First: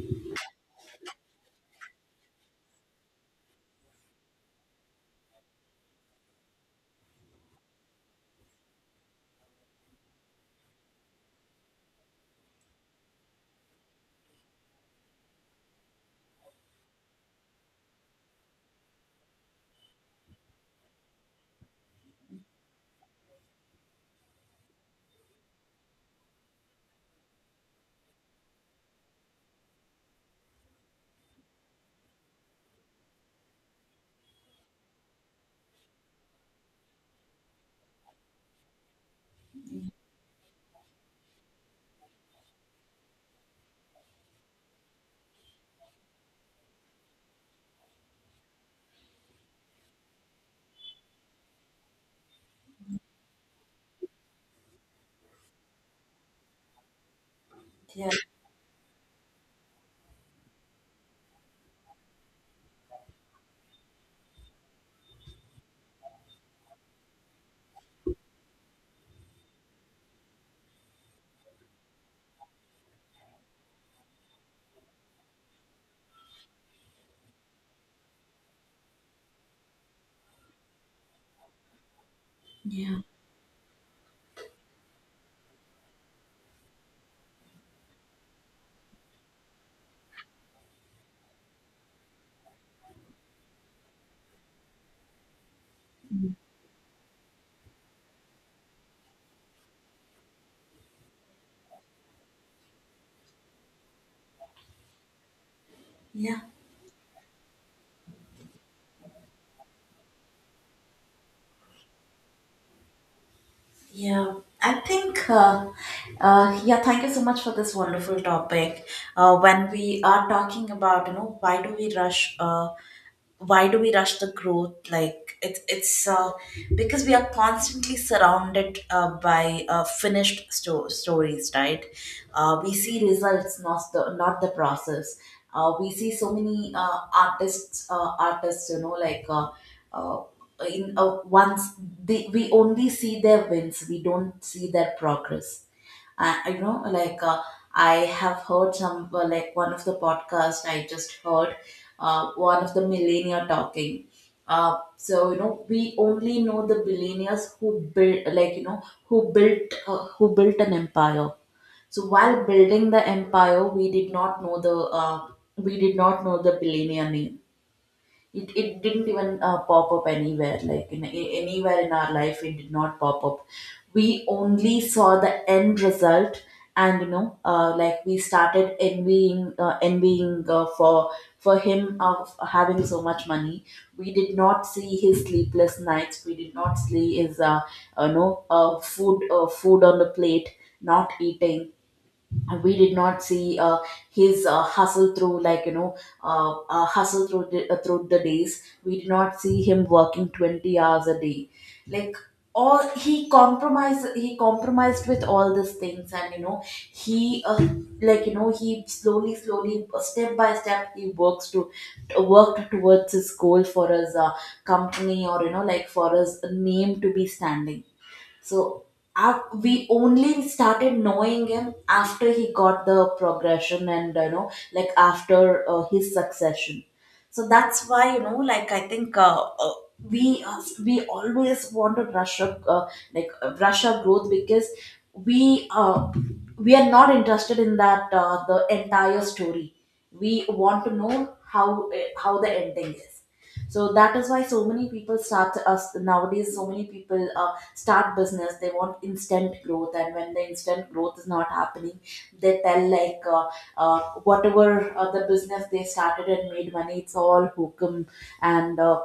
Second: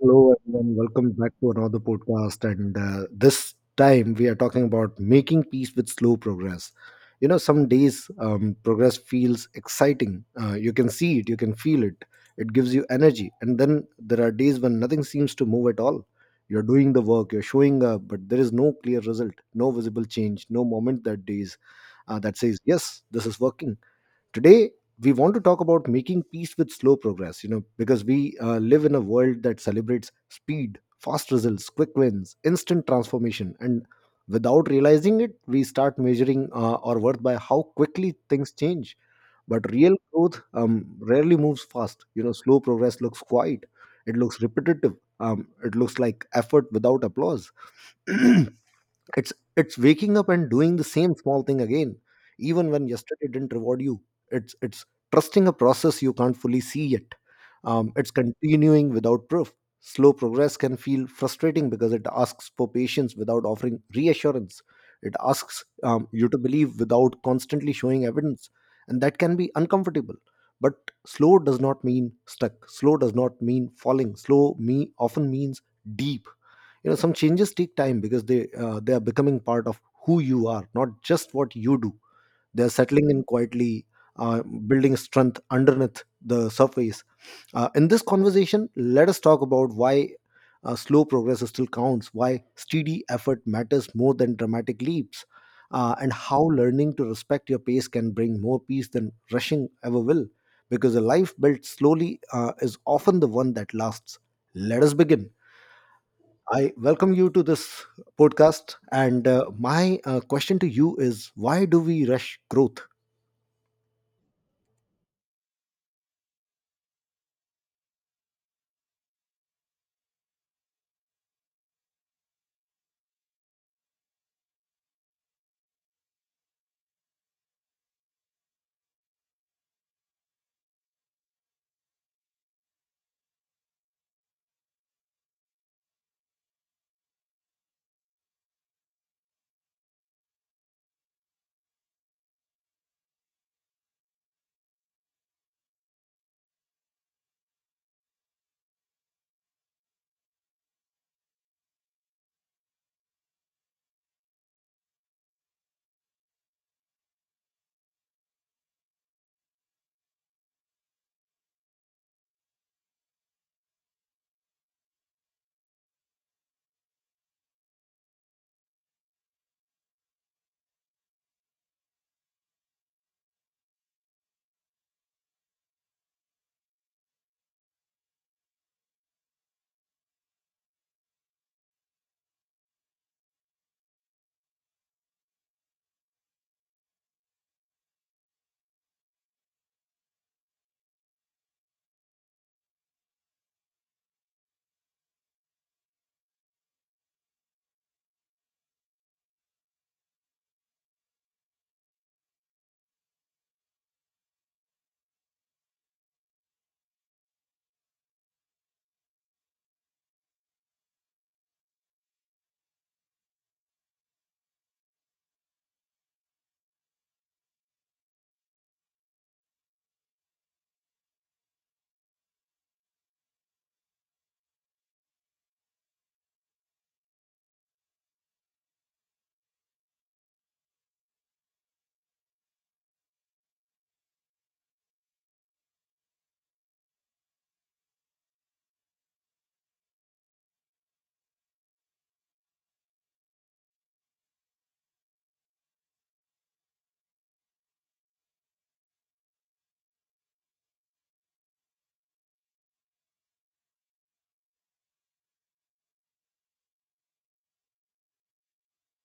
Hello, everyone. Welcome back to another podcast. And This time we are talking about making peace with slow progress. Some days progress feels exciting. You can see it, you can feel it, it gives you energy. And then there are days when nothing seems to move at all. You're doing the work, you're showing up, but there is no clear result, no visible change, no moment that days that says, yes, this is working. Today, we want to talk about making peace with slow progress, because we live in a world that celebrates speed, fast results, quick wins, instant transformation. And without realizing it, we start measuring our worth by how quickly things change. But real growth rarely moves fast. You know, slow progress looks quiet, it looks repetitive, it looks like effort without applause. It's waking up and doing the same small thing again, even when yesterday didn't reward you. It's trusting a process you can't fully see yet. It's Yeah. continuing without proof. Slow progress can feel frustrating because it asks for patience without offering reassurance. It asks you to believe without constantly showing evidence, and that can be uncomfortable. But slow does not mean stuck. Slow does not mean falling. Slow me often means deep. You know, some changes take time because they are becoming part of who you are, not just what you do. They're Yeah. settling in quietly, uh, building strength underneath the surface. Uh, in this conversation, let us talk about why slow progress still counts, why steady effort matters more than dramatic leaps, and Mm. how learning to respect your pace can bring more peace than rushing ever will, because a life built slowly is often the one that lasts. Let us begin. Yeah, I welcome you to this podcast. And my question to you is, why do we rush growth? yeah. I think, yeah, thank you so much for this wonderful topic. When we are talking about, you know, why do we rush? Why do we rush the growth like it's because we are constantly surrounded by finished stories, right? We see results, not the process. We see so many artists, artists, you know, like uh, in once they, we only see their wins, we don't see their progress. You know, I have heard some, like one of the podcast I just heard, one of the millionaire talking. So you know, we only know the billionaires who built, like, you know, who built, who built an empire. So while building the empire, we did not know the, we did not know the billionaire name. It didn't even pop up anywhere, like anywhere in our life it did not pop up. We only saw the end result. And you know, like we started envying, for him, of having so much money. We did not see his sleepless nights, we did not see his, uh, you know, food on the plate, not eating. We did not see, his hustle through, like, you know, hustle through through the days. We did not see him working 20 hours a day. Like, all he compromised, he compromised with all these things. And you know, he like you know he slowly, slowly, step by step, he works to worked towards his goal, for his, company, or, you know, like, for his name to be standing. So we only started knowing him after he got the progression, and, you know, like, after his succession. So that's why, you know, like, I think, uh, we always want to rush up, rush our growth, because we uh, we are not interested in that, the entire story. We want to know how, how the ending is. So that is why so many people start us nowadays, so many people start business, they want instant growth, and when the instant growth is not happening, they tell like, uh, whatever, the business they started and made money, it's all hokum. And,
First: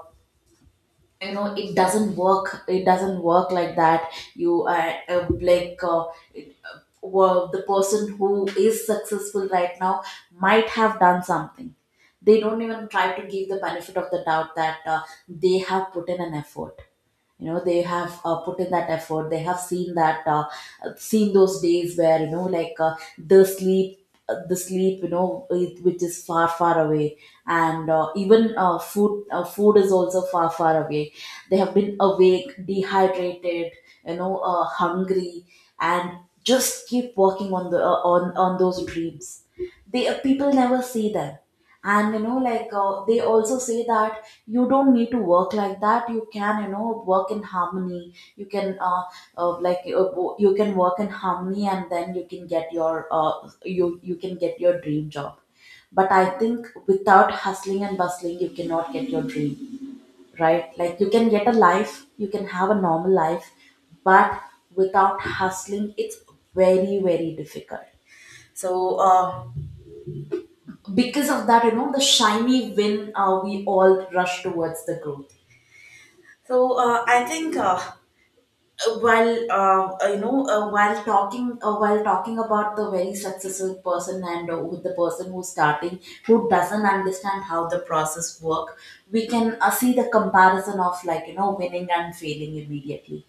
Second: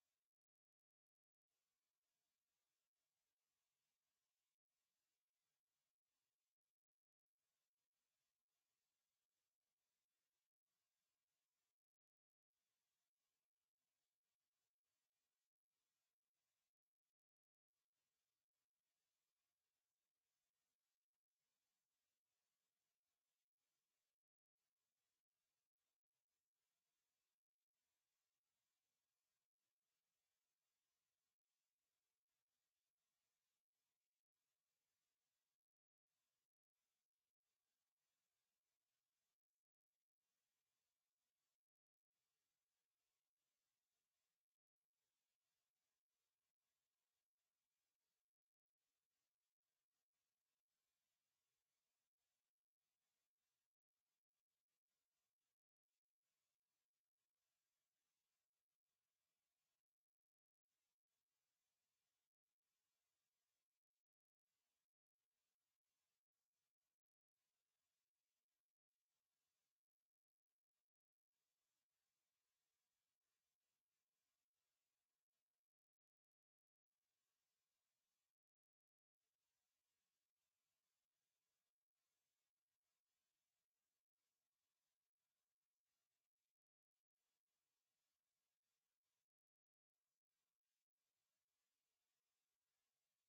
you know, it doesn't work, it doesn't work like that. You, well, the person who is successful right now might have done something. They don't even try to give the benefit of the doubt, that, they have put in an effort. You know, they have, put in that effort, they have seen that, seen those days where, you know, like, the sleep, the sleep, you know, which is far, far away. And even food is also far, far away. They have been awake, dehydrated, you know, hungry, and just keep working on the, on those dreams. They People never see them. And, you know, like, they also say that you don't need to work like that, you can, you know, work in harmony, you can, uh, like uh, you can work in harmony, and then you can get your, you can get your dream job. But I think without hustling and bustling, you cannot get your dream, right? Like, you can get a life, you can have a normal life, but without hustling, it's very, very difficult. So, uh, because of that, you know, the shiny win, we all rush towards the growth. So, I think while you know while talking about the very successful person, and, with the person who's starting, who doesn't understand how the process work, we can, see the comparison of, like, you know, winning and failing immediately,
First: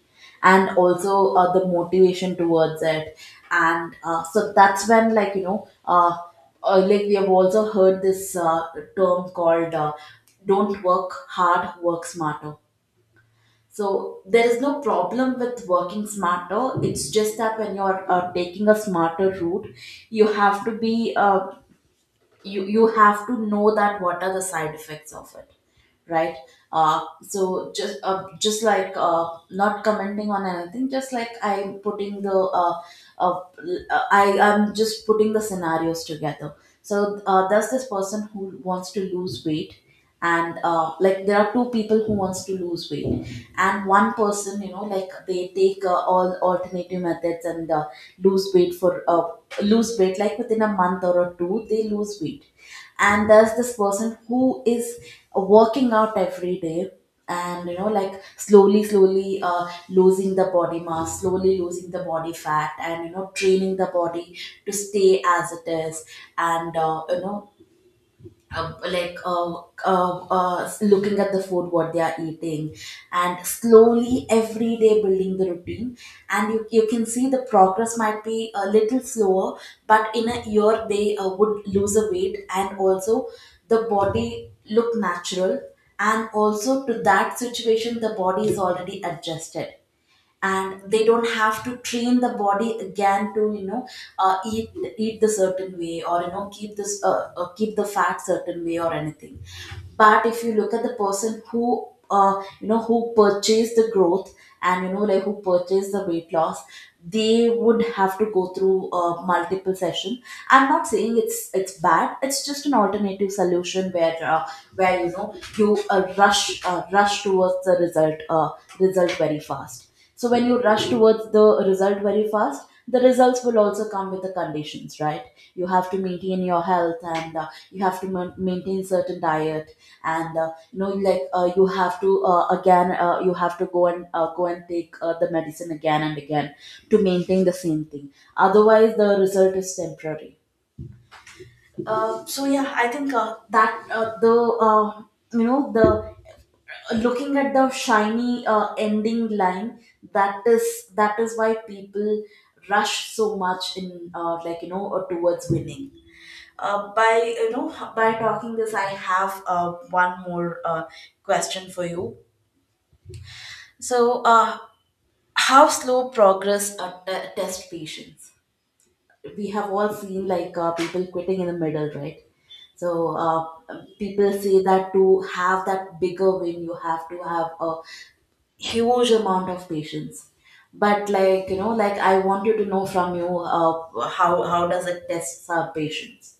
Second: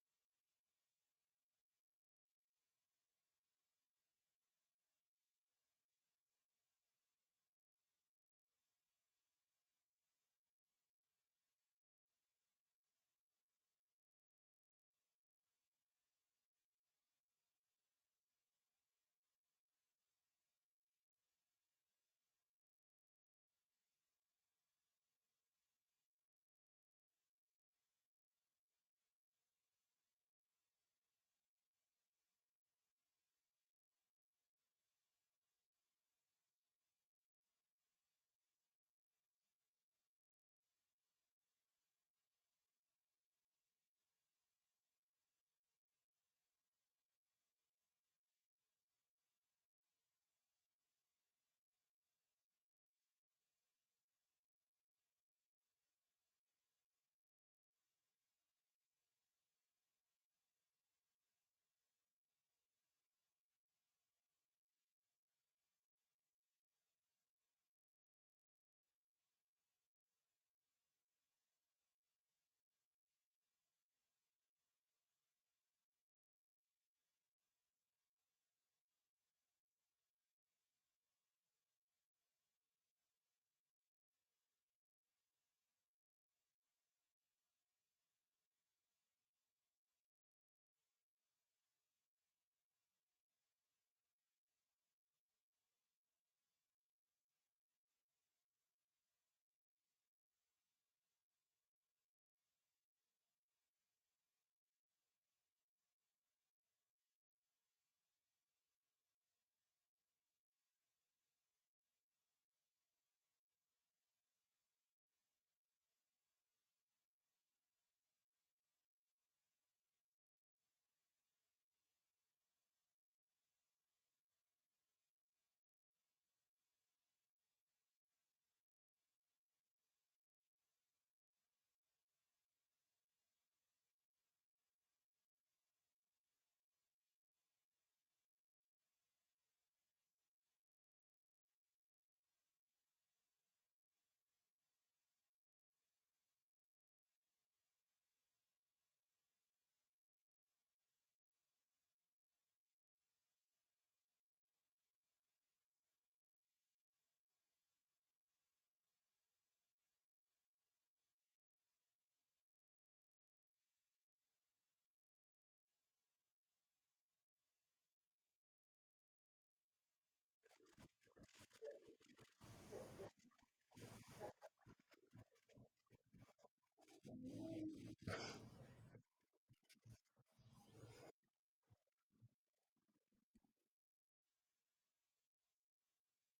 and also, the motivation towards it. And, so that's when like you know like we have also heard this, term called, don't work hard, work smarter. So there is no problem with working smarter. It's just that when you're, taking a smarter route, you have to be, you have to know that what are the side effects of it, right? So just, not commenting on anything, just like I'm putting the, uh, I'm just putting the scenarios together. So, there's this person who wants to lose weight, and, like, there are two people who wants to lose weight, and one person, you know, like, they take, all alternative methods, and, lose weight for uh, lose weight, like within a month or a two, they lose weight. And there's this person who is working out every day, and, you know, like, slowly, slowly, losing the body mass, slowly losing the body fat, and, you know, training the body to stay as it is. And, uh, like uh, looking at the food what they are eating, and slowly, every day, building the routine, and you can see the progress might be a little slower, but in a year, they would lose a weight, and also the body look natural, and also to that situation, the body is already adjusted, and they don't have to train the body again to, you know, uh, eat eat the certain way, or, you know, keep this, keep the fat certain way, or anything. But if you look at the person who, you know, who purchased the growth, and, you know, like, who purchased the weight loss, they would have to go through, multiple session. I'm not saying it's bad, it's just an alternative solution, where, where, you know, you rush towards the result result very fast. So when you rush towards the result very fast, the results will also come with the conditions, right? You have to maintain your health, and, you have to maintain certain diet, and, you know, like, you have to again, you have to go and, go and take, the medicine again and again to maintain the same thing. Otherwise, the result is temporary. So yeah, I think that the you know, the looking at the shiny, ending line, that is why people rush so much in, towards winning, by you know by talking this. I have, one more, question for you. So, how slow progress, test patience? We have all seen, like, people quitting in the middle, right? So, people say that to have that bigger win, you have to have a huge amount of patience. But, like, you know, like, I wanted to know from you, how does it test our patience?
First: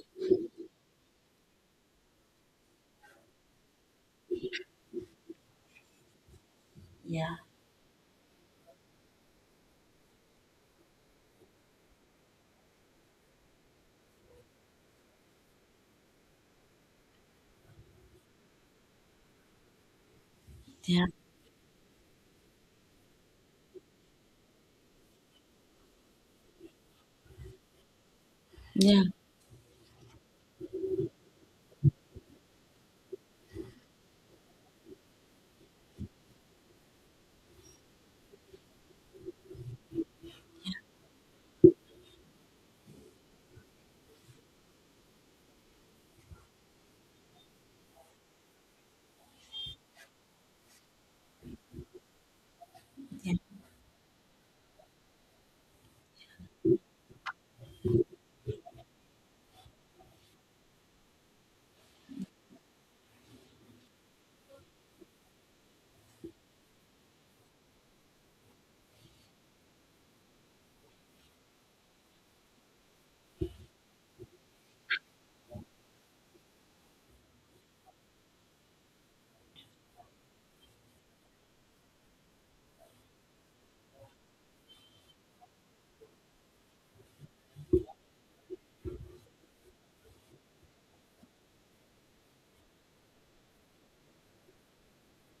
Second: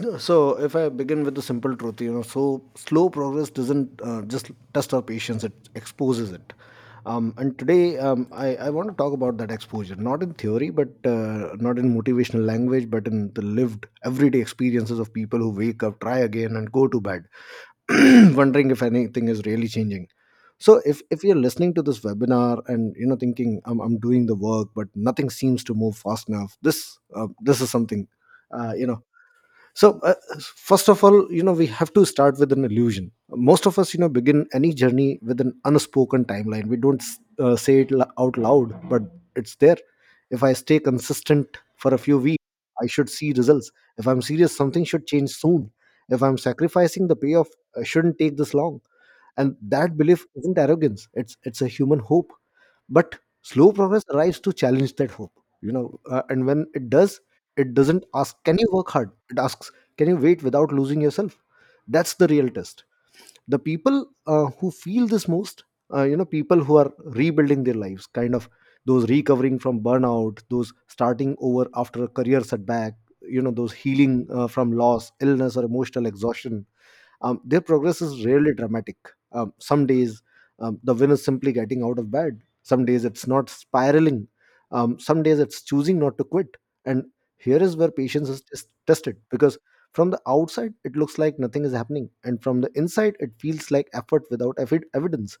So, if I begin with the simple truth, you know, so slow progress doesn't just test our patience, it exposes it. Yeah. And today, I want to talk about that exposure, not in theory, but not in motivational language, but in the lived everyday experiences of people who wake up, try again, and go to bed, wondering if anything is really changing. So, if, Yeah. if you're listening to this webinar and you know thinking I'm doing the work, but nothing seems to move fast enough, this is something uh, you know Yeah. so uh, first of all, you know, we have to start with an illusion. Most of us, you know, begin any journey with an unspoken timeline. We don't say it out loud, but it's there. If I stay consistent for a few weeks, I should see results. If I'm serious, something should change soon. If I'm sacrificing, the payoff I shouldn't take this long. And that belief isn't arrogance, it's a human hope. But Yeah, slow progress arrives to challenge that hope. And when it does, it doesn't ask, can you work hard? It asks, can you wait without losing yourself? That's the real test. The people who feel this most, you know, people who are rebuilding their lives kind of, those recovering from burnout, those starting over after a career setback, you know, those healing from loss, illness, or emotional exhaustion, their progress is rarely dramatic. Some days, the win is simply getting out of bed. Some days it's not spiraling. Some days it's choosing not to quit. And here is where patience is tested, because from the outside it looks like nothing is happening, and from the inside it feels like effort without evidence.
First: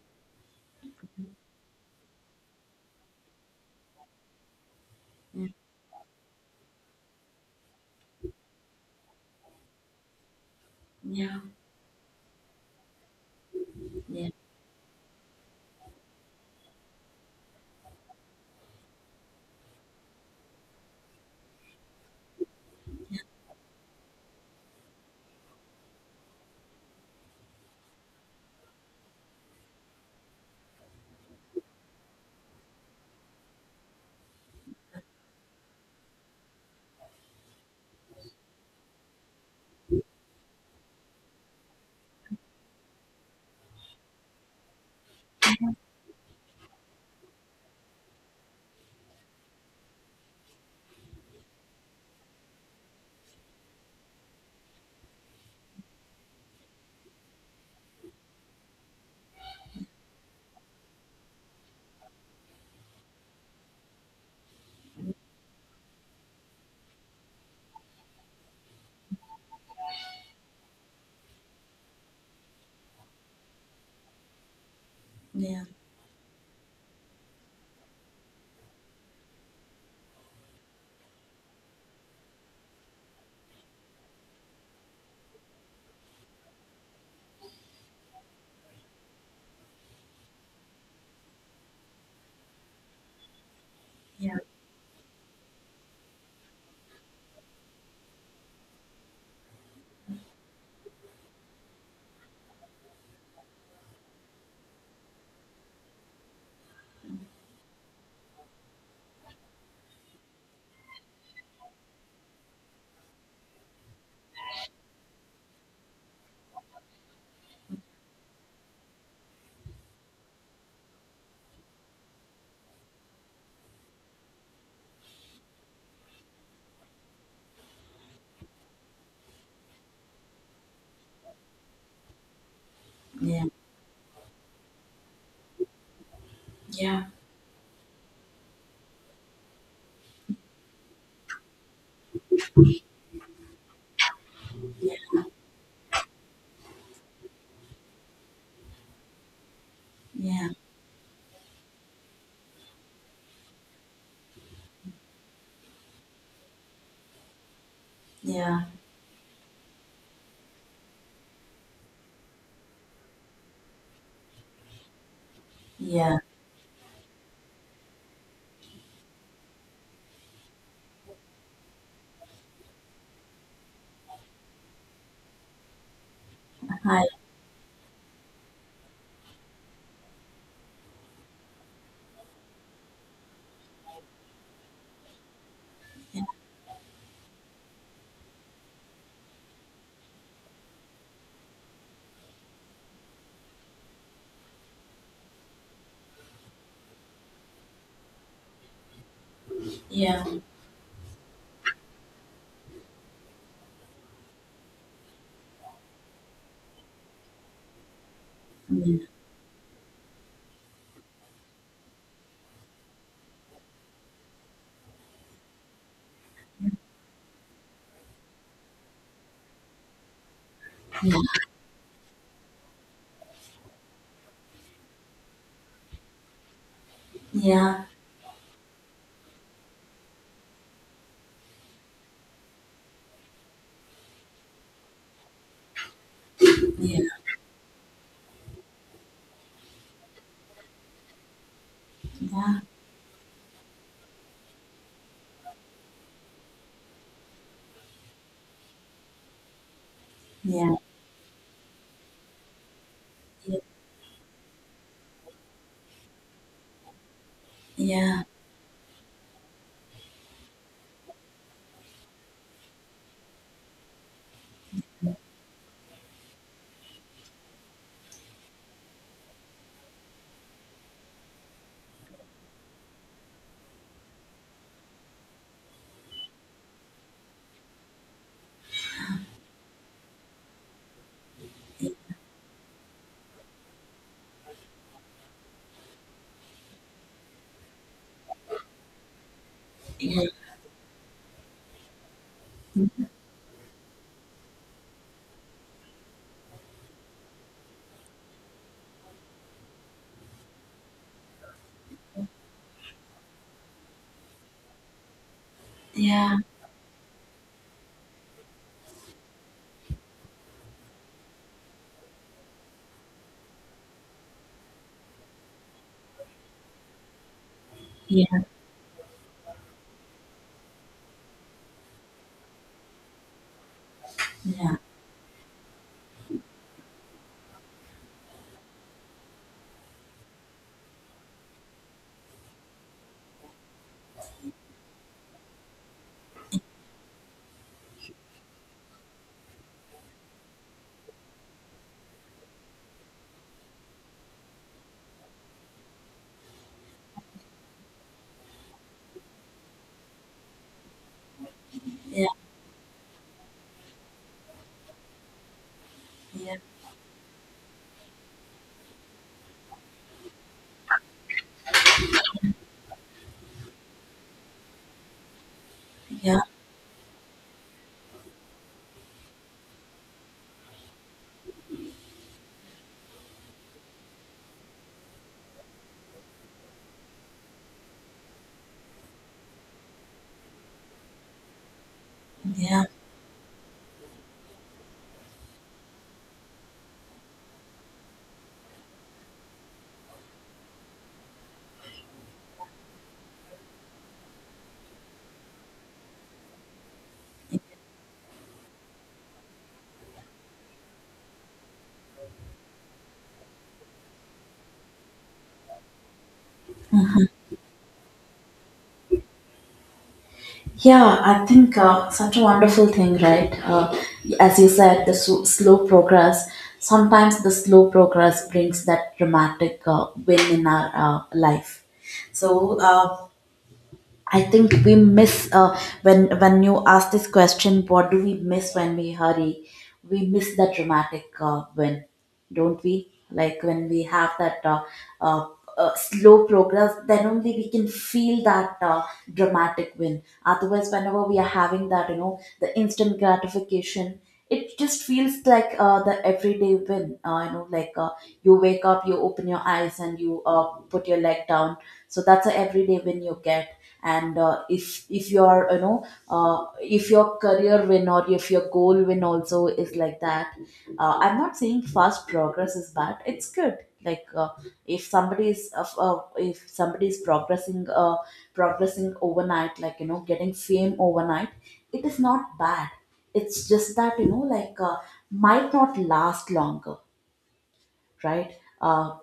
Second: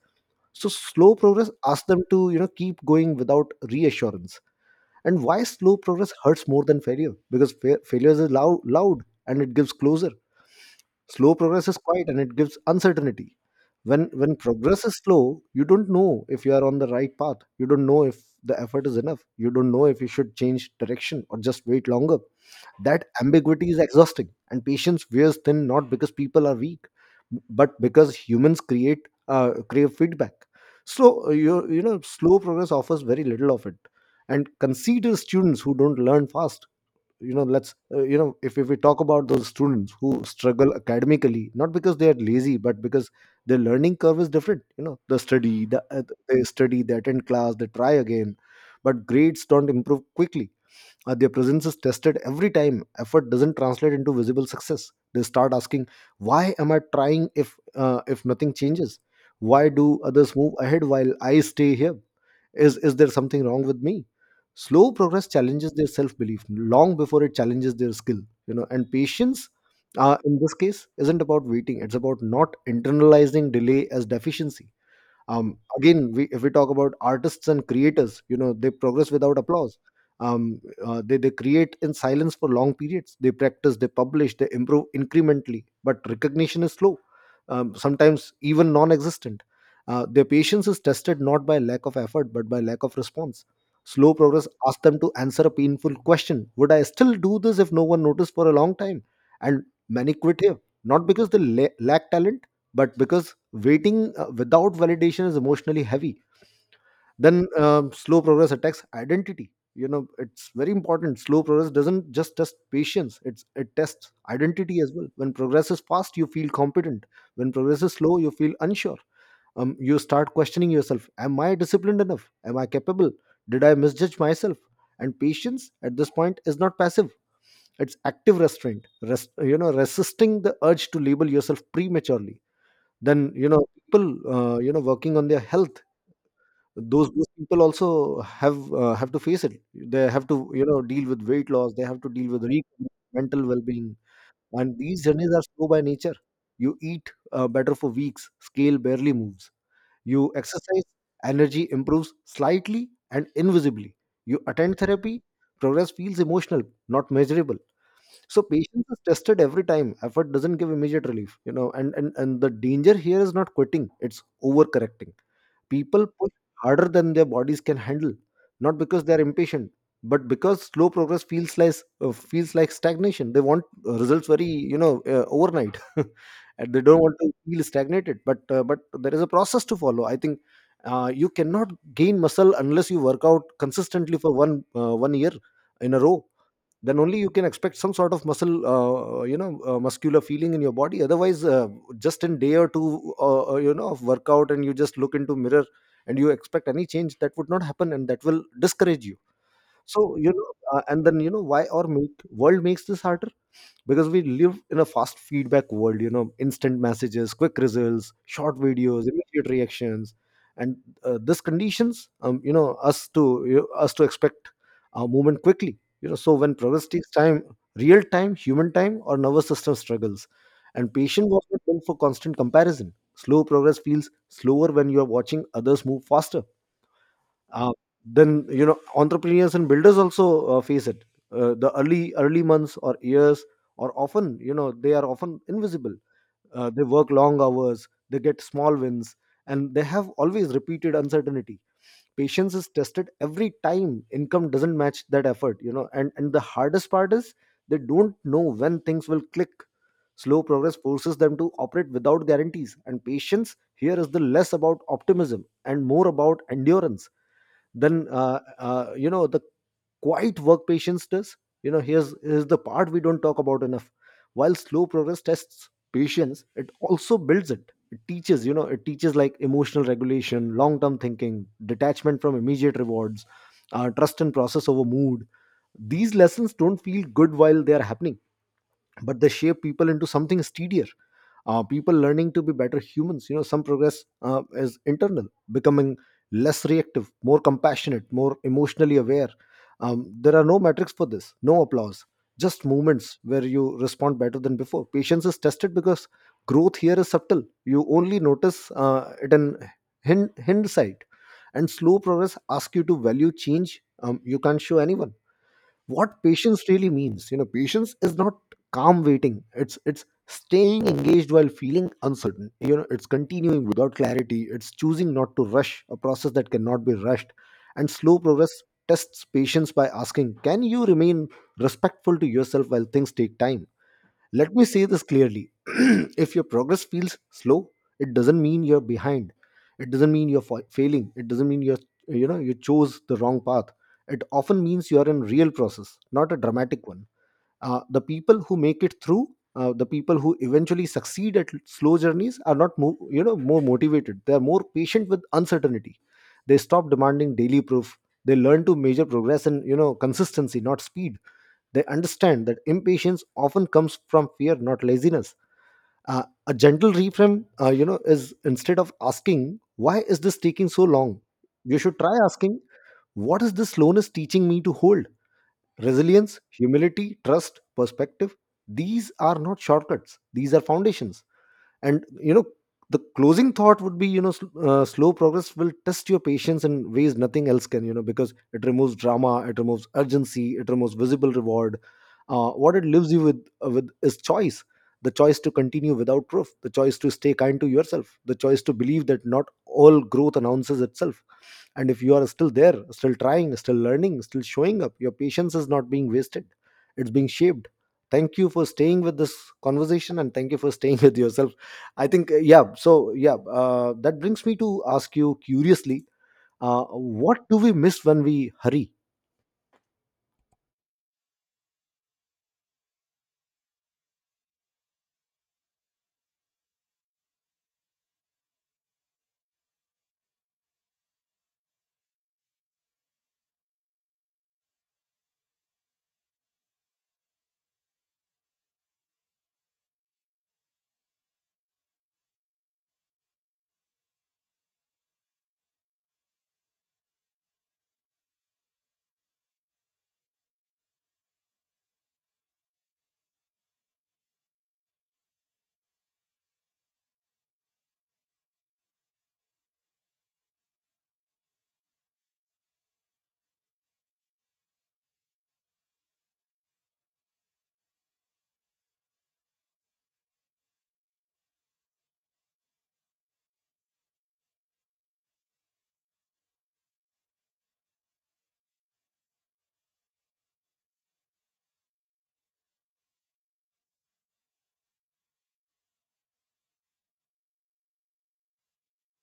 So slow progress asks them to, you know, keep going without reassurance. And why slow progress hurts more than failure? Because failure is loud, loud, and it gives closure. Slow yeah, progress is quiet and it gives uncertainty. yeah, When yeah, when progress is slow, you don't know if you are on the right path. You don't know if the effort is enough. You don't know if you should change direction or just wait longer. That ambiguity is exhausting, and patience wears thin, not because people are weak, but because humans create crave feedback. Slow, you know, slow progress offers very little of it, and consider students who don't learn fast. You know, let's you know if we talk about those students who struggle academically, not because they are lazy but because their learning curve is different, you know, they study, they attend class, they try again, but grades don't improve quickly. Their presence is tested every time effort doesn't translate into visible success. They start asking, "Why am I trying if nothing changes? Why do others move ahead while I stay here? Is there something wrong with me?" Slow progress challenges their self belief long before it challenges their skill. You know, and patience in this case isn't about waiting; it's about not internalizing delay as deficiency. Again, we, if we talk about artists and creators, you know, they progress without applause. They create in silence for long periods. They practice, they publish, they improve incrementally, but recognition is slow, sometimes even non-existent. Their patience is tested not by lack of effort but by lack of response. Slow yeah, progress asks them to answer a painful question: would I still do this if no one noticed for a long time? And many quit here, not because they lack talent, but because waiting without validation is emotionally heavy. Then Slow progress attacks identity. You know, it's very important. Slow progress doesn't just test patience, it tests identity as well. When progress is fast, you feel competent. When progress is slow, you feel unsure. You start questioning yourself: am I disciplined enough? Am I capable? Did I misjudge myself? And patience at this point is not passive, it's active restraint. You know, resisting the urge to label yourself prematurely. Then yeah, you know, people you know, working on their health, yeah, those people also have to face it. They have to, you know, deal with weight loss, they have to deal with mental well-being. And these journeys are slow by nature. You eat better for weeks, scale barely moves. You yeah, exercise, energy improves slightly and invisibly. You attend therapy, progress feels emotional, not measurable. So yeah, patience is tested every time effort doesn't give immediate relief. You know, and the danger here is not quitting, it's overcorrecting. People yeah. push harder than their bodies can handle, not because they are impatient, but because slow progress feels like stagnation. They want results very, you know, overnight and they don't Hi. want to feel stagnated, but there is a process to follow, I think. You cannot gain muscle unless you work out consistently for 1 year in a Yeah, row. Then only you can expect some sort of muscle, muscular feeling in your body. Otherwise, just in day or two, you know, of workout, and you just look into mirror and you expect any change, that would not happen, and that will discourage you. So yeah, you know, and then you know why or make world makes this harder, because we live in a fast feedback world. You know, instant messages, quick results, short videos, yeah, immediate reactions. And this conditions, you know, us to, you know, us to expect our movement quickly. You know, so when progress takes time, real time, human time, or nervous system struggles, and patient was not built for constant comparison. Slow progress feels slower when you are watching others move faster. Uh, yeah, then you know, entrepreneurs and builders also face it. The early months or years or often, you know, they are often invisible. Uh, they yeah, work long hours, they get small wins, and they have always repeated uncertainty. Patience is tested every time income doesn't match that effort. You know, and the hardest part is they don't know when things will click. Slow yeah, progress forces them to operate without guarantees, and patience here is the less about optimism and more about endurance. yeah, Then yeah, You know, the quiet work patience does. You know, here's the part we don't talk about enough. While slow progress tests patience, it also builds it. It teaches, you know, it teaches like emotional regulation, long term thinking, detachment from immediate rewards, trust in process over mood. These lessons don't feel good while they are happening, but they shape people into something steadier, people learning to be better humans, you know. Some progress is internal, becoming less reactive, more compassionate, more emotionally aware. Yeah, There are no metrics for this, no applause, just moments where you respond better than before. Patience is tested because growth here is subtle. You only notice it in hindsight, and slow progress asks you to value change. You can't show anyone what yeah, patience really means. Patience is not calm waiting. It's staying engaged while feeling uncertain. It's continuing without clarity. It's choosing not to rush a process that cannot be rushed. And slow yeah, progress tests patience by asking, can you remain respectful to yourself while things take time? Let me say this clearly. If your progress feels slow, it doesn't mean you're behind. It doesn't mean you're failing. It doesn't mean you're you know you chose the wrong path. It often means you're in real process, not a dramatic one. The people who make it through, the people who eventually succeed at slow journeys are not more more motivated. They are more patient with uncertainty. They stop demanding daily proof. They learn to measure progress in consistency, not speed. They yeah, understand that impatience often comes from fear, not laziness. A yeah, gentle reframe, is, instead of asking, why is this taking so long? You should try asking, what is this slowness teaching me to hold? Resilience, yeah, humility, trust, perspective. These are not shortcuts, these are foundations. And the closing thought would be, slow progress will test your patience in ways nothing else can, because it removes drama, it removes urgency, it removes visible reward. What it yeah. leaves you with is choice: the choice to continue without proof, the choice to stay kind to yourself, the choice to believe that not all growth announces itself. And if you are still there, still trying, still learning, still showing up, your patience is not being wasted. It's being shaped. Thank you for staying with this conversation, and thank you for staying with yourself. I think, yeah. So, yeah, that brings me to ask you curiously, what do we miss when we hurry? Yeah, I think, such a wonderful thing, right? As you said, the slow progress. Sometimes the slow progress brings that dramatic, win in our, life. So, I think we miss, when you ask this question, what do we miss when we hurry? We miss that dramatic, win, don't we? Like when we have that, uh, slow progress, then only we can feel that, dramatic win. Otherwise, whenever we are having that, you know, the instant gratification, it just feels like, the everyday win. You know, like, you wake up, you open your eyes, and you, put your leg down. So that's a everyday win you get, and if your if your career win or if your goal win also is like that. I'm not saying fast progress is bad, it's good. like uh, if somebody is progressing overnight, like you know, getting fame overnight, it is not bad. It's just that, you know, might not last longer, right? uh,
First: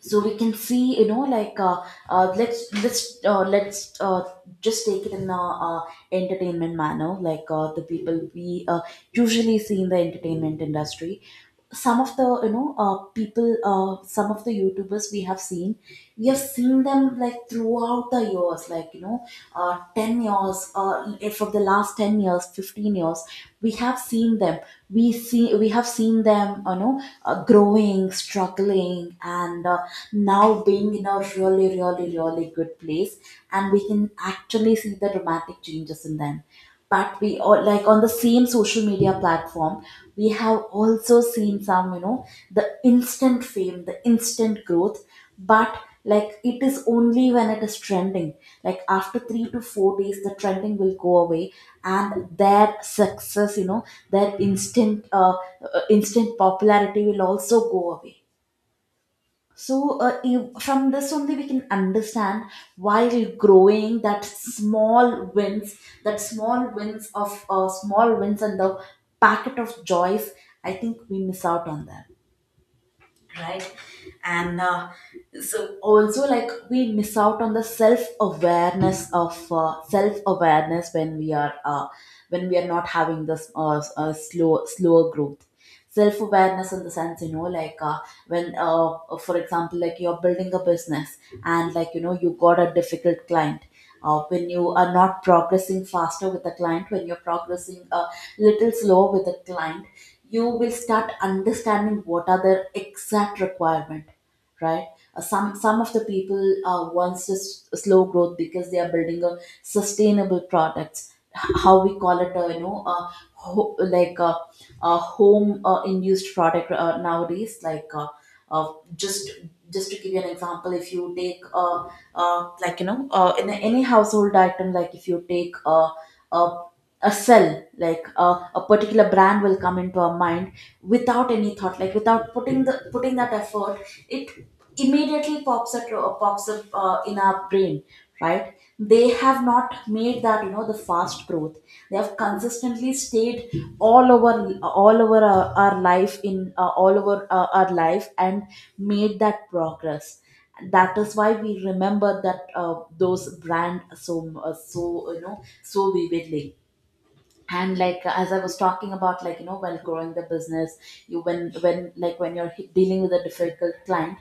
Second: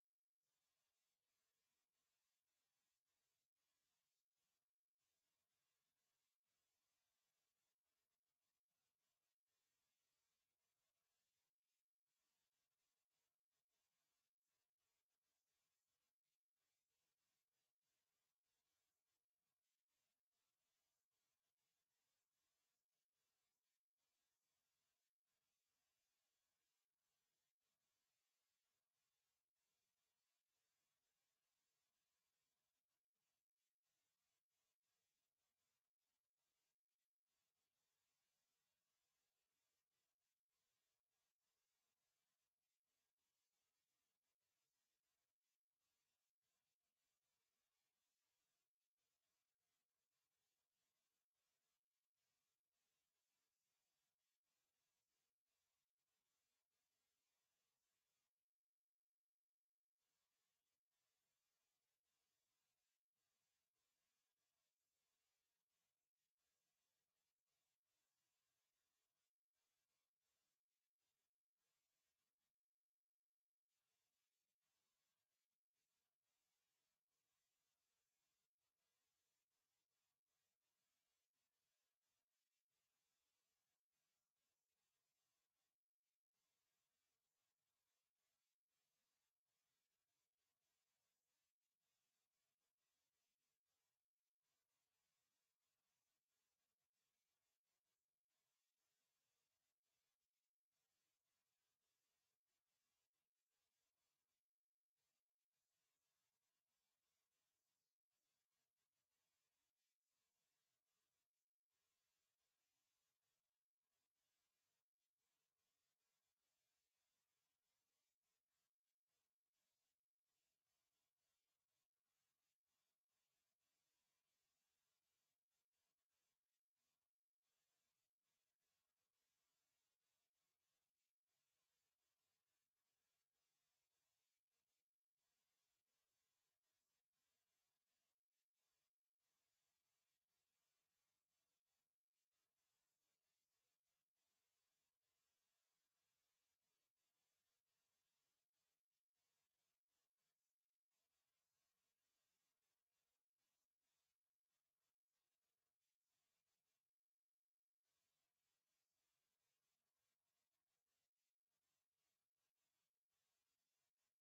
so we can see, you know, like let's just take it in a uh, entertainment manner. The people we usually see in the entertainment industry, some of the you know people some of the youtubers we have seen, we have seen them like throughout the years, like you know, 10 years. For the last 10 years, 15 years, we have seen them. We see we have seen them, you know, growing, struggling, and now being in a really, really, really good place. And we can actually see the dramatic changes in them. But we all, like, on the same social media platform, we have also seen some, you know, the instant fame, the instant growth. But like, it is only when it is trending. Like after 3 to 4 days, the trending will go away, and their success, you know, their instant popularity will also go away. So you- from this only we can understand, while growing, that small wins, that small wins of small wins and the packet of joys, I think we miss out on that, right? and so also, like, we miss out on the self awareness of, self awareness, when we are not having this slower growth. Self awareness in the sense, you know, like when for example, like, you're building a business, and, like, you know, you got a difficult client. When you are not progressing faster with the client, when you're progressing a little slow with the client, you will start understanding what are their exact requirement, right? Some of the people wants a slow growth because they are building a sustainable products. How we call it, ho- like uh a home induced product nowadays. Uh, just just to give you an example, if you take a, in any household item, like if you take a, a cell, a particular brand will come into our mind without any thought, like without putting that effort. It immediately pops up in our brain, right? They have not made that, you know, the fast growth. They have consistently stayed all over our life, in all over our life, and made that progress. That is why we remember that those brand, so, you know, so vividly. And like, as I was talking about, like, you know, while growing the business, you when like when you're dealing with a difficult client,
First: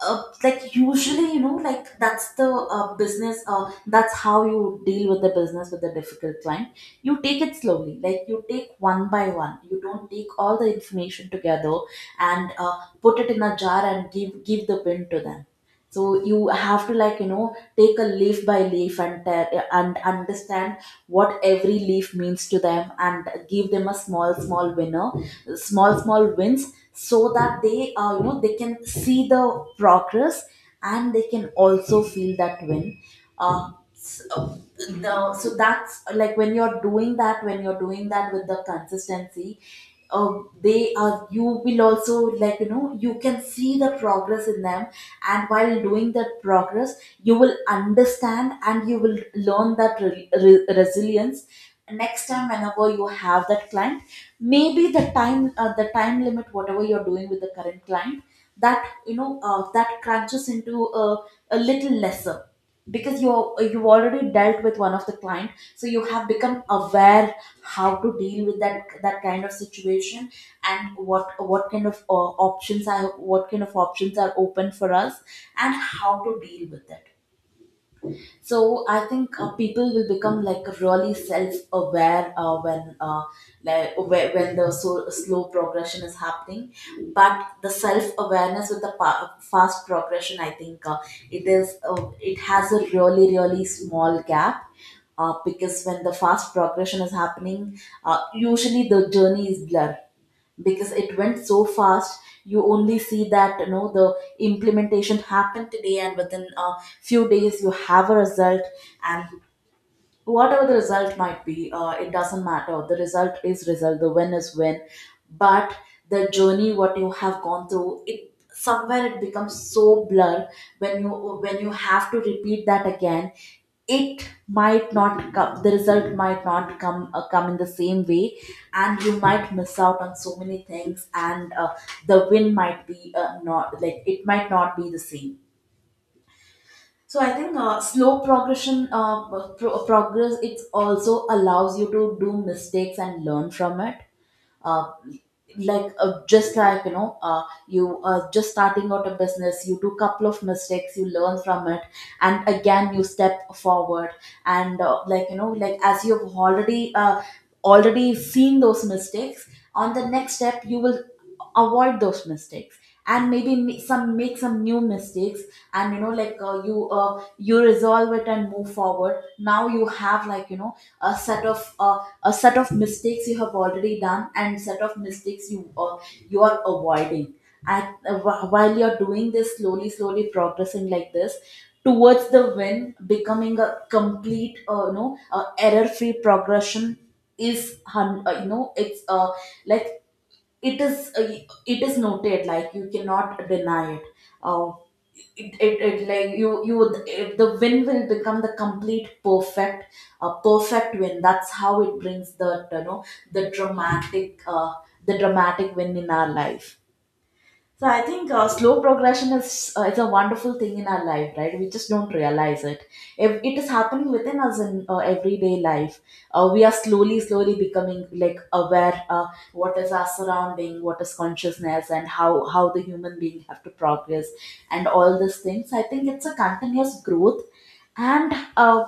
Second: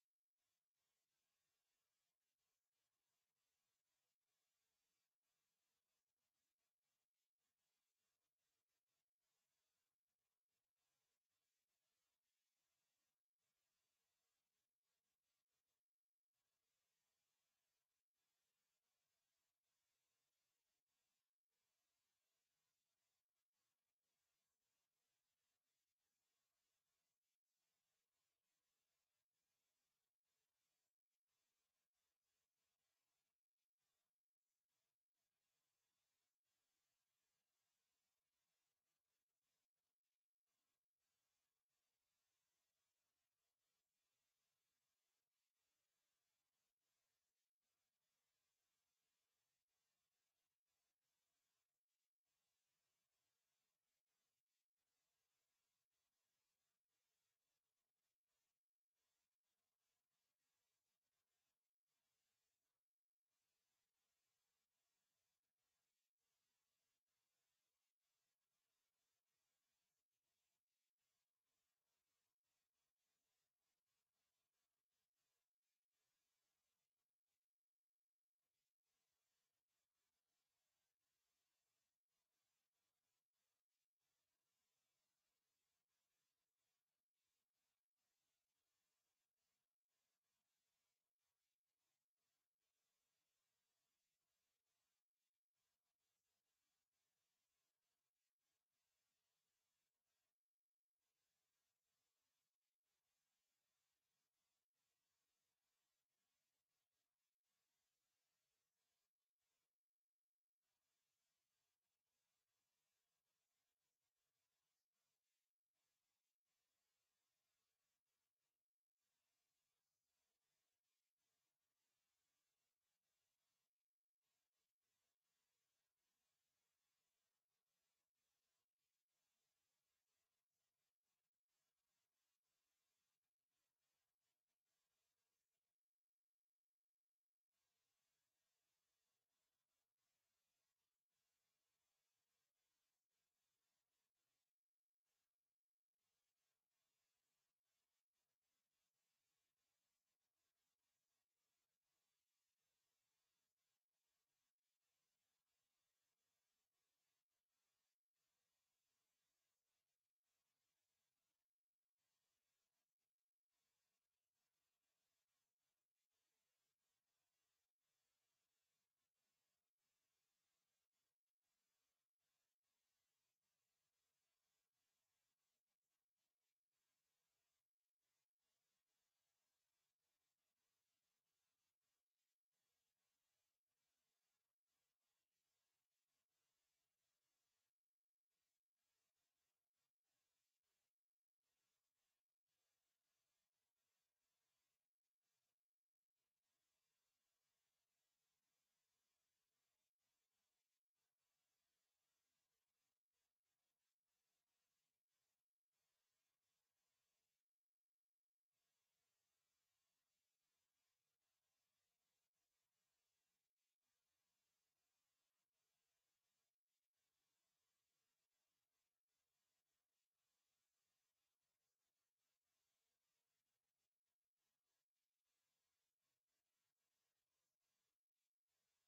like usually, you know, like that's the business that's how you deal with the business with a difficult client. You take it slowly, like you take one by one, you don't take all the information together and put it in a jar and give the pin to them. So you have to, like, you know, take a leaf by leaf, and tell and understand what every leaf means to them, and give them a small small winner small small wins, so that they, you know, they can see the progress, and they can also feel that win. uh, s- uh, so that's like, when you're doing that, when you're doing that with the consistency, uh, they are you will also, like, you know, you can see the progress in them. And while doing that progress, you will understand and you will learn that resilience. Next time, whenever you have that client, maybe the time limit, whatever you're doing with the current client, that you know that crunches into a little lesser, because you already dealt with one of the client, so you have become aware how to deal with that kind of situation, and what kind of options are what kind of options are open for us, and how to deal with it. So I think people will become, like, really self-aware, when the slow progression is happening. But the self-awareness with the fast progression, I think it has a really, really small gap. Because when the fast progression is happening, usually the journey is blurred because it went so fast. You only see that, you know, the implementation happened today, and within a few days you have a result. And whatever the result might be, it doesn't matter, the result is result, the win is win. But the journey, what you have gone through, it somewhere it becomes so blur. When you, when you have to repeat that again, it might not come, the result might not come in the same way, and you might miss out on so many things. And the win might be not like, it might not be the same. So I think, progress, it also allows you to do mistakes and learn from it. Uh, just like, you know, you just starting out a business, you do couple of mistakes, you learn from it, and again you step forward. And, like you know, like as you've already seen those mistakes, on the next step you will avoid those mistakes, and maybe some make some new mistakes. And you know, you resolve it and move forward. Now you have, like, you know, a set of mistakes you have already done, and set of mistakes you, you are avoiding. And while you're doing this, slowly slowly progressing like this towards the win, becoming a complete error free progression is, hun- you know it's like it is uh, it is noted, like you cannot deny it. Uh, it like you would- it, The win will become the complete perfect, perfect win. That's how it brings the, you know, the dramatic uh, the dramatic win in our life. So I think slow progression is, is a wonderful thing in our life, right? We just don't realize it. If it is happening within us in everyday life, we are slowly, slowly becoming, like, aware, what is our surrounding, what is consciousness, and how the human being have to progress, and all these things. I think it's a continuous growth. And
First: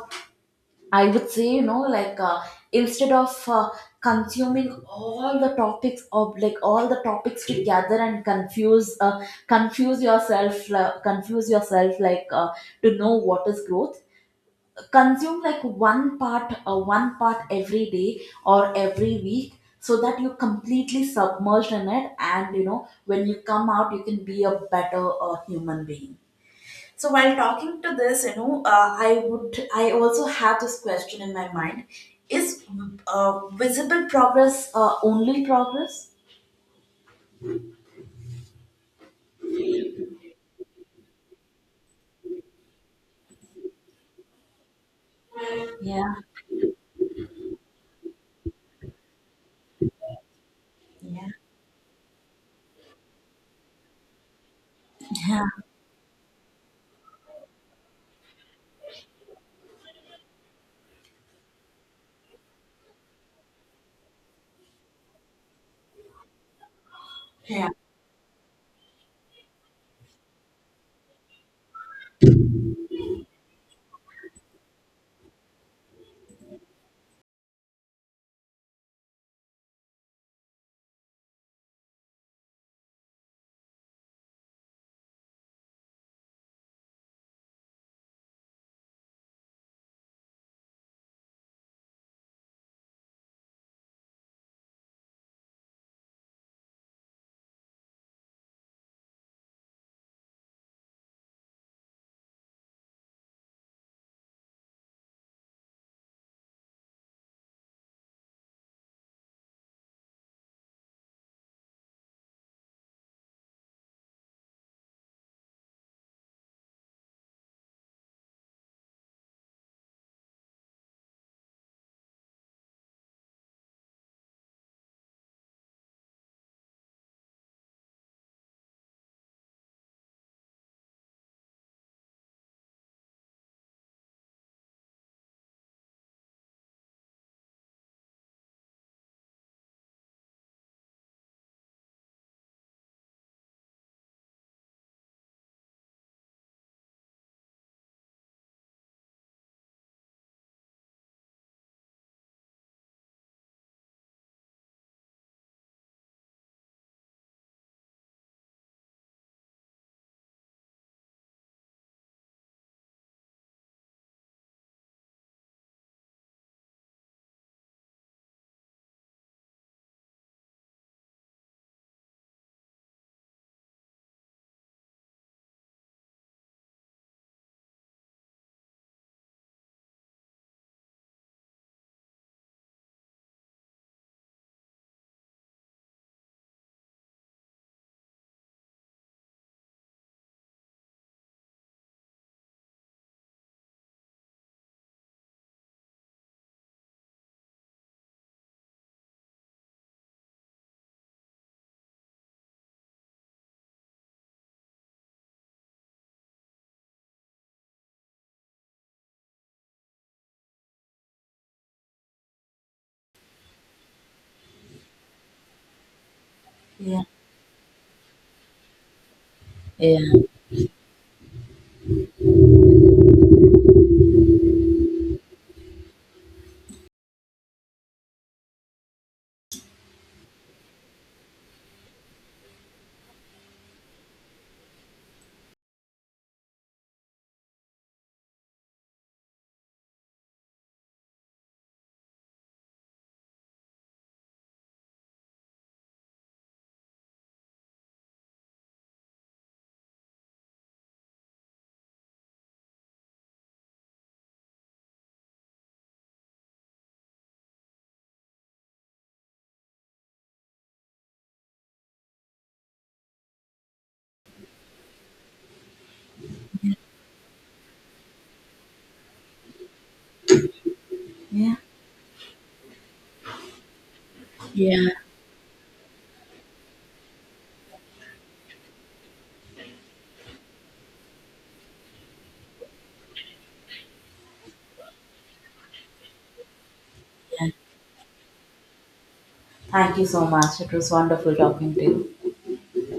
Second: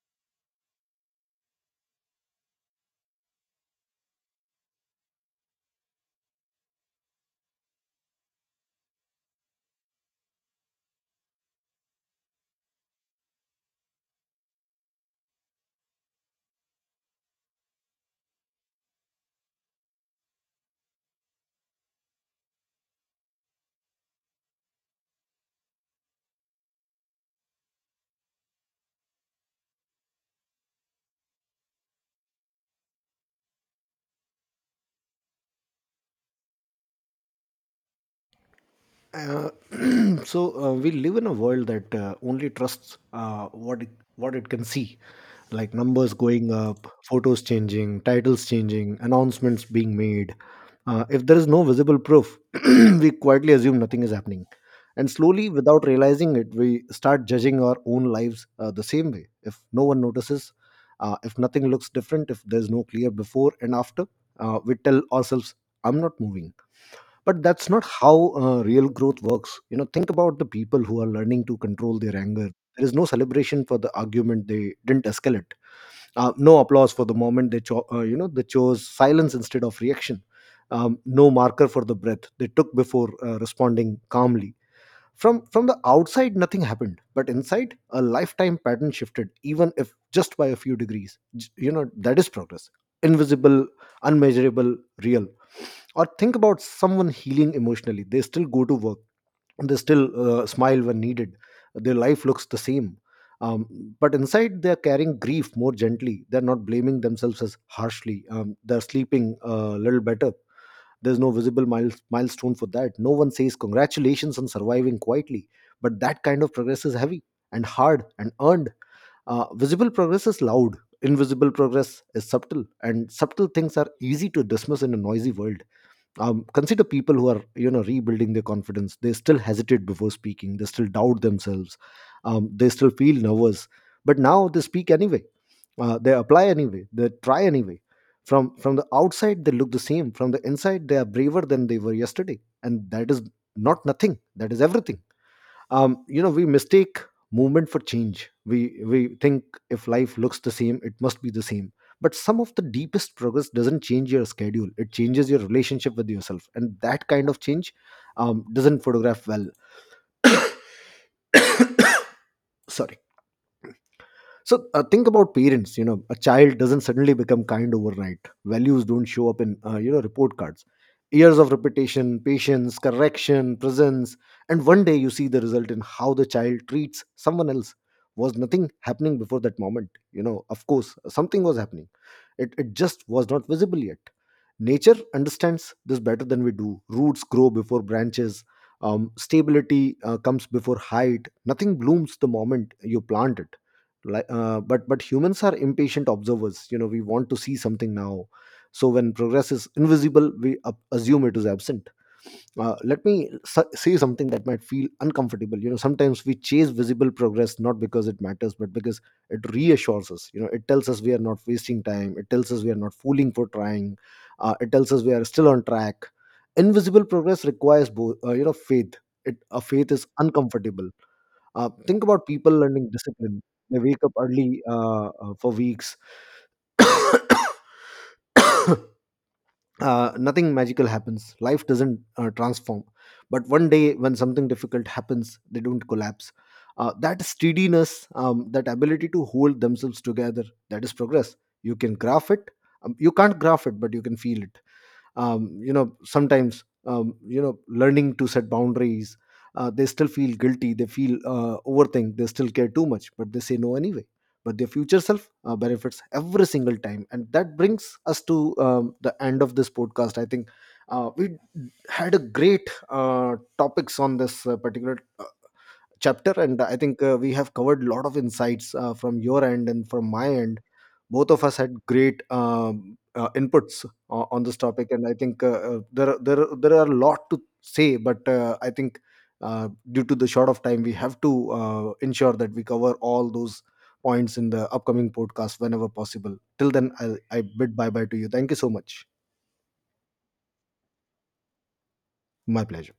I would say, you know, like instead of consuming all the topics of like all the topics together and confuse yourself, to know what is growth. Consume like one part every day or every week, so that you completely submerged in it, and you know when you come out, you can be a better human being. So while talking to this, you know, I would, I also have this question in my mind: is visible progress only progress? Uh, so we live in a world that only trusts what what it can see, like numbers Yeah, going up, photos changing, titles changing, announcements being made. If yeah, there is no visible proof, we quietly assume nothing is happening, and yeah, slowly, without realizing it, we start judging our own lives the same way. If no one notices, if nothing looks different, if there's no clear before and after, we tell ourselves, "I'm not moving." But yeah, that's not how real growth works. Think about the people who are learning to control their anger. There is no celebration for the argument they didn't escalate, no applause for the moment they they chose silence instead of reaction, no marker for the breath they took before responding calmly. From the outside, nothing happened, but inside, a lifetime pattern shifted, even if just by a few degrees. That is progress. Invisible, unmeasurable, real. Or think about someone healing emotionally. They still go to work, they still smile when needed, their life looks the same. um, but inside, they're carrying grief more gently, they're not blaming themselves as harshly, they're sleeping a little better. There's no visible milestone for that, no one says congratulations on surviving quietly. But that kind of progress is heavy and hard and earned. Visible progress is loud, invisible progress is subtle, and subtle things are easy to dismiss in a noisy world. Consider people who are rebuilding their confidence. They still hesitate before speaking, they still doubt themselves, they still feel nervous, but now they speak anyway. They apply anyway, they try anyway. From the outside they look the same, from the inside they are braver than they were yesterday, and that is not nothing, that is everything. We mistake movement for change. We think if life looks the same, it must be the same. But some of the deepest progress doesn't change your schedule, it changes your relationship with yourself, and that kind of change doesn't photograph well. Sorry. So think about parents. You know, a child doesn't suddenly become kind overnight. Values don't show up in report cards. Years of repetition, patience, correction, presence, and one day you see the result in how the child treats someone else. Was nothing happening before that moment? You know, of course, something was happening. It just was not visible yet. Nature understands this better than we do. Roots grow before branches. Stability comes before height. Nothing blooms the moment you plant it. Like, but humans are impatient observers. You know, we want to see something now. So when progress is invisible, we assume it is absent. Let me say something that might feel uncomfortable. You know, sometimes we chase visible progress not because it matters, but because it reassures us. You know, it tells us we are not wasting time, it tells us we are not fooling for trying, it tells us we are still on track. yeah, Invisible progress requires both, faith. It a Faith yeah, is uncomfortable. Think about people learning discipline. They wake up early for weeks. Nothing magical happens. Life doesn't transform. But one day, when something difficult happens, they don't collapse. That steadiness, that ability to hold themselves together, that is progress. You can graph it. You can't graph it, but you can feel it. Sometimes learning to set boundaries, they still feel guilty, they feel overthink, they still care too much, but they say no anyway, but their future self benefits every single time. And that brings us to the end of this podcast, I think. We had a great topics on this particular chapter, and I think we have covered a lot of insights from your end and from my end. Both of yeah. us had great inputs on this topic, Yeah. and I think there are a lot to say, but I think due to the short of time, we have to ensure that we cover all those points in the upcoming podcast whenever possible. Till then, I Yeah. bid bye bye to you. Thank you so much. Thank you so much. It was wonderful talking to you. My pleasure.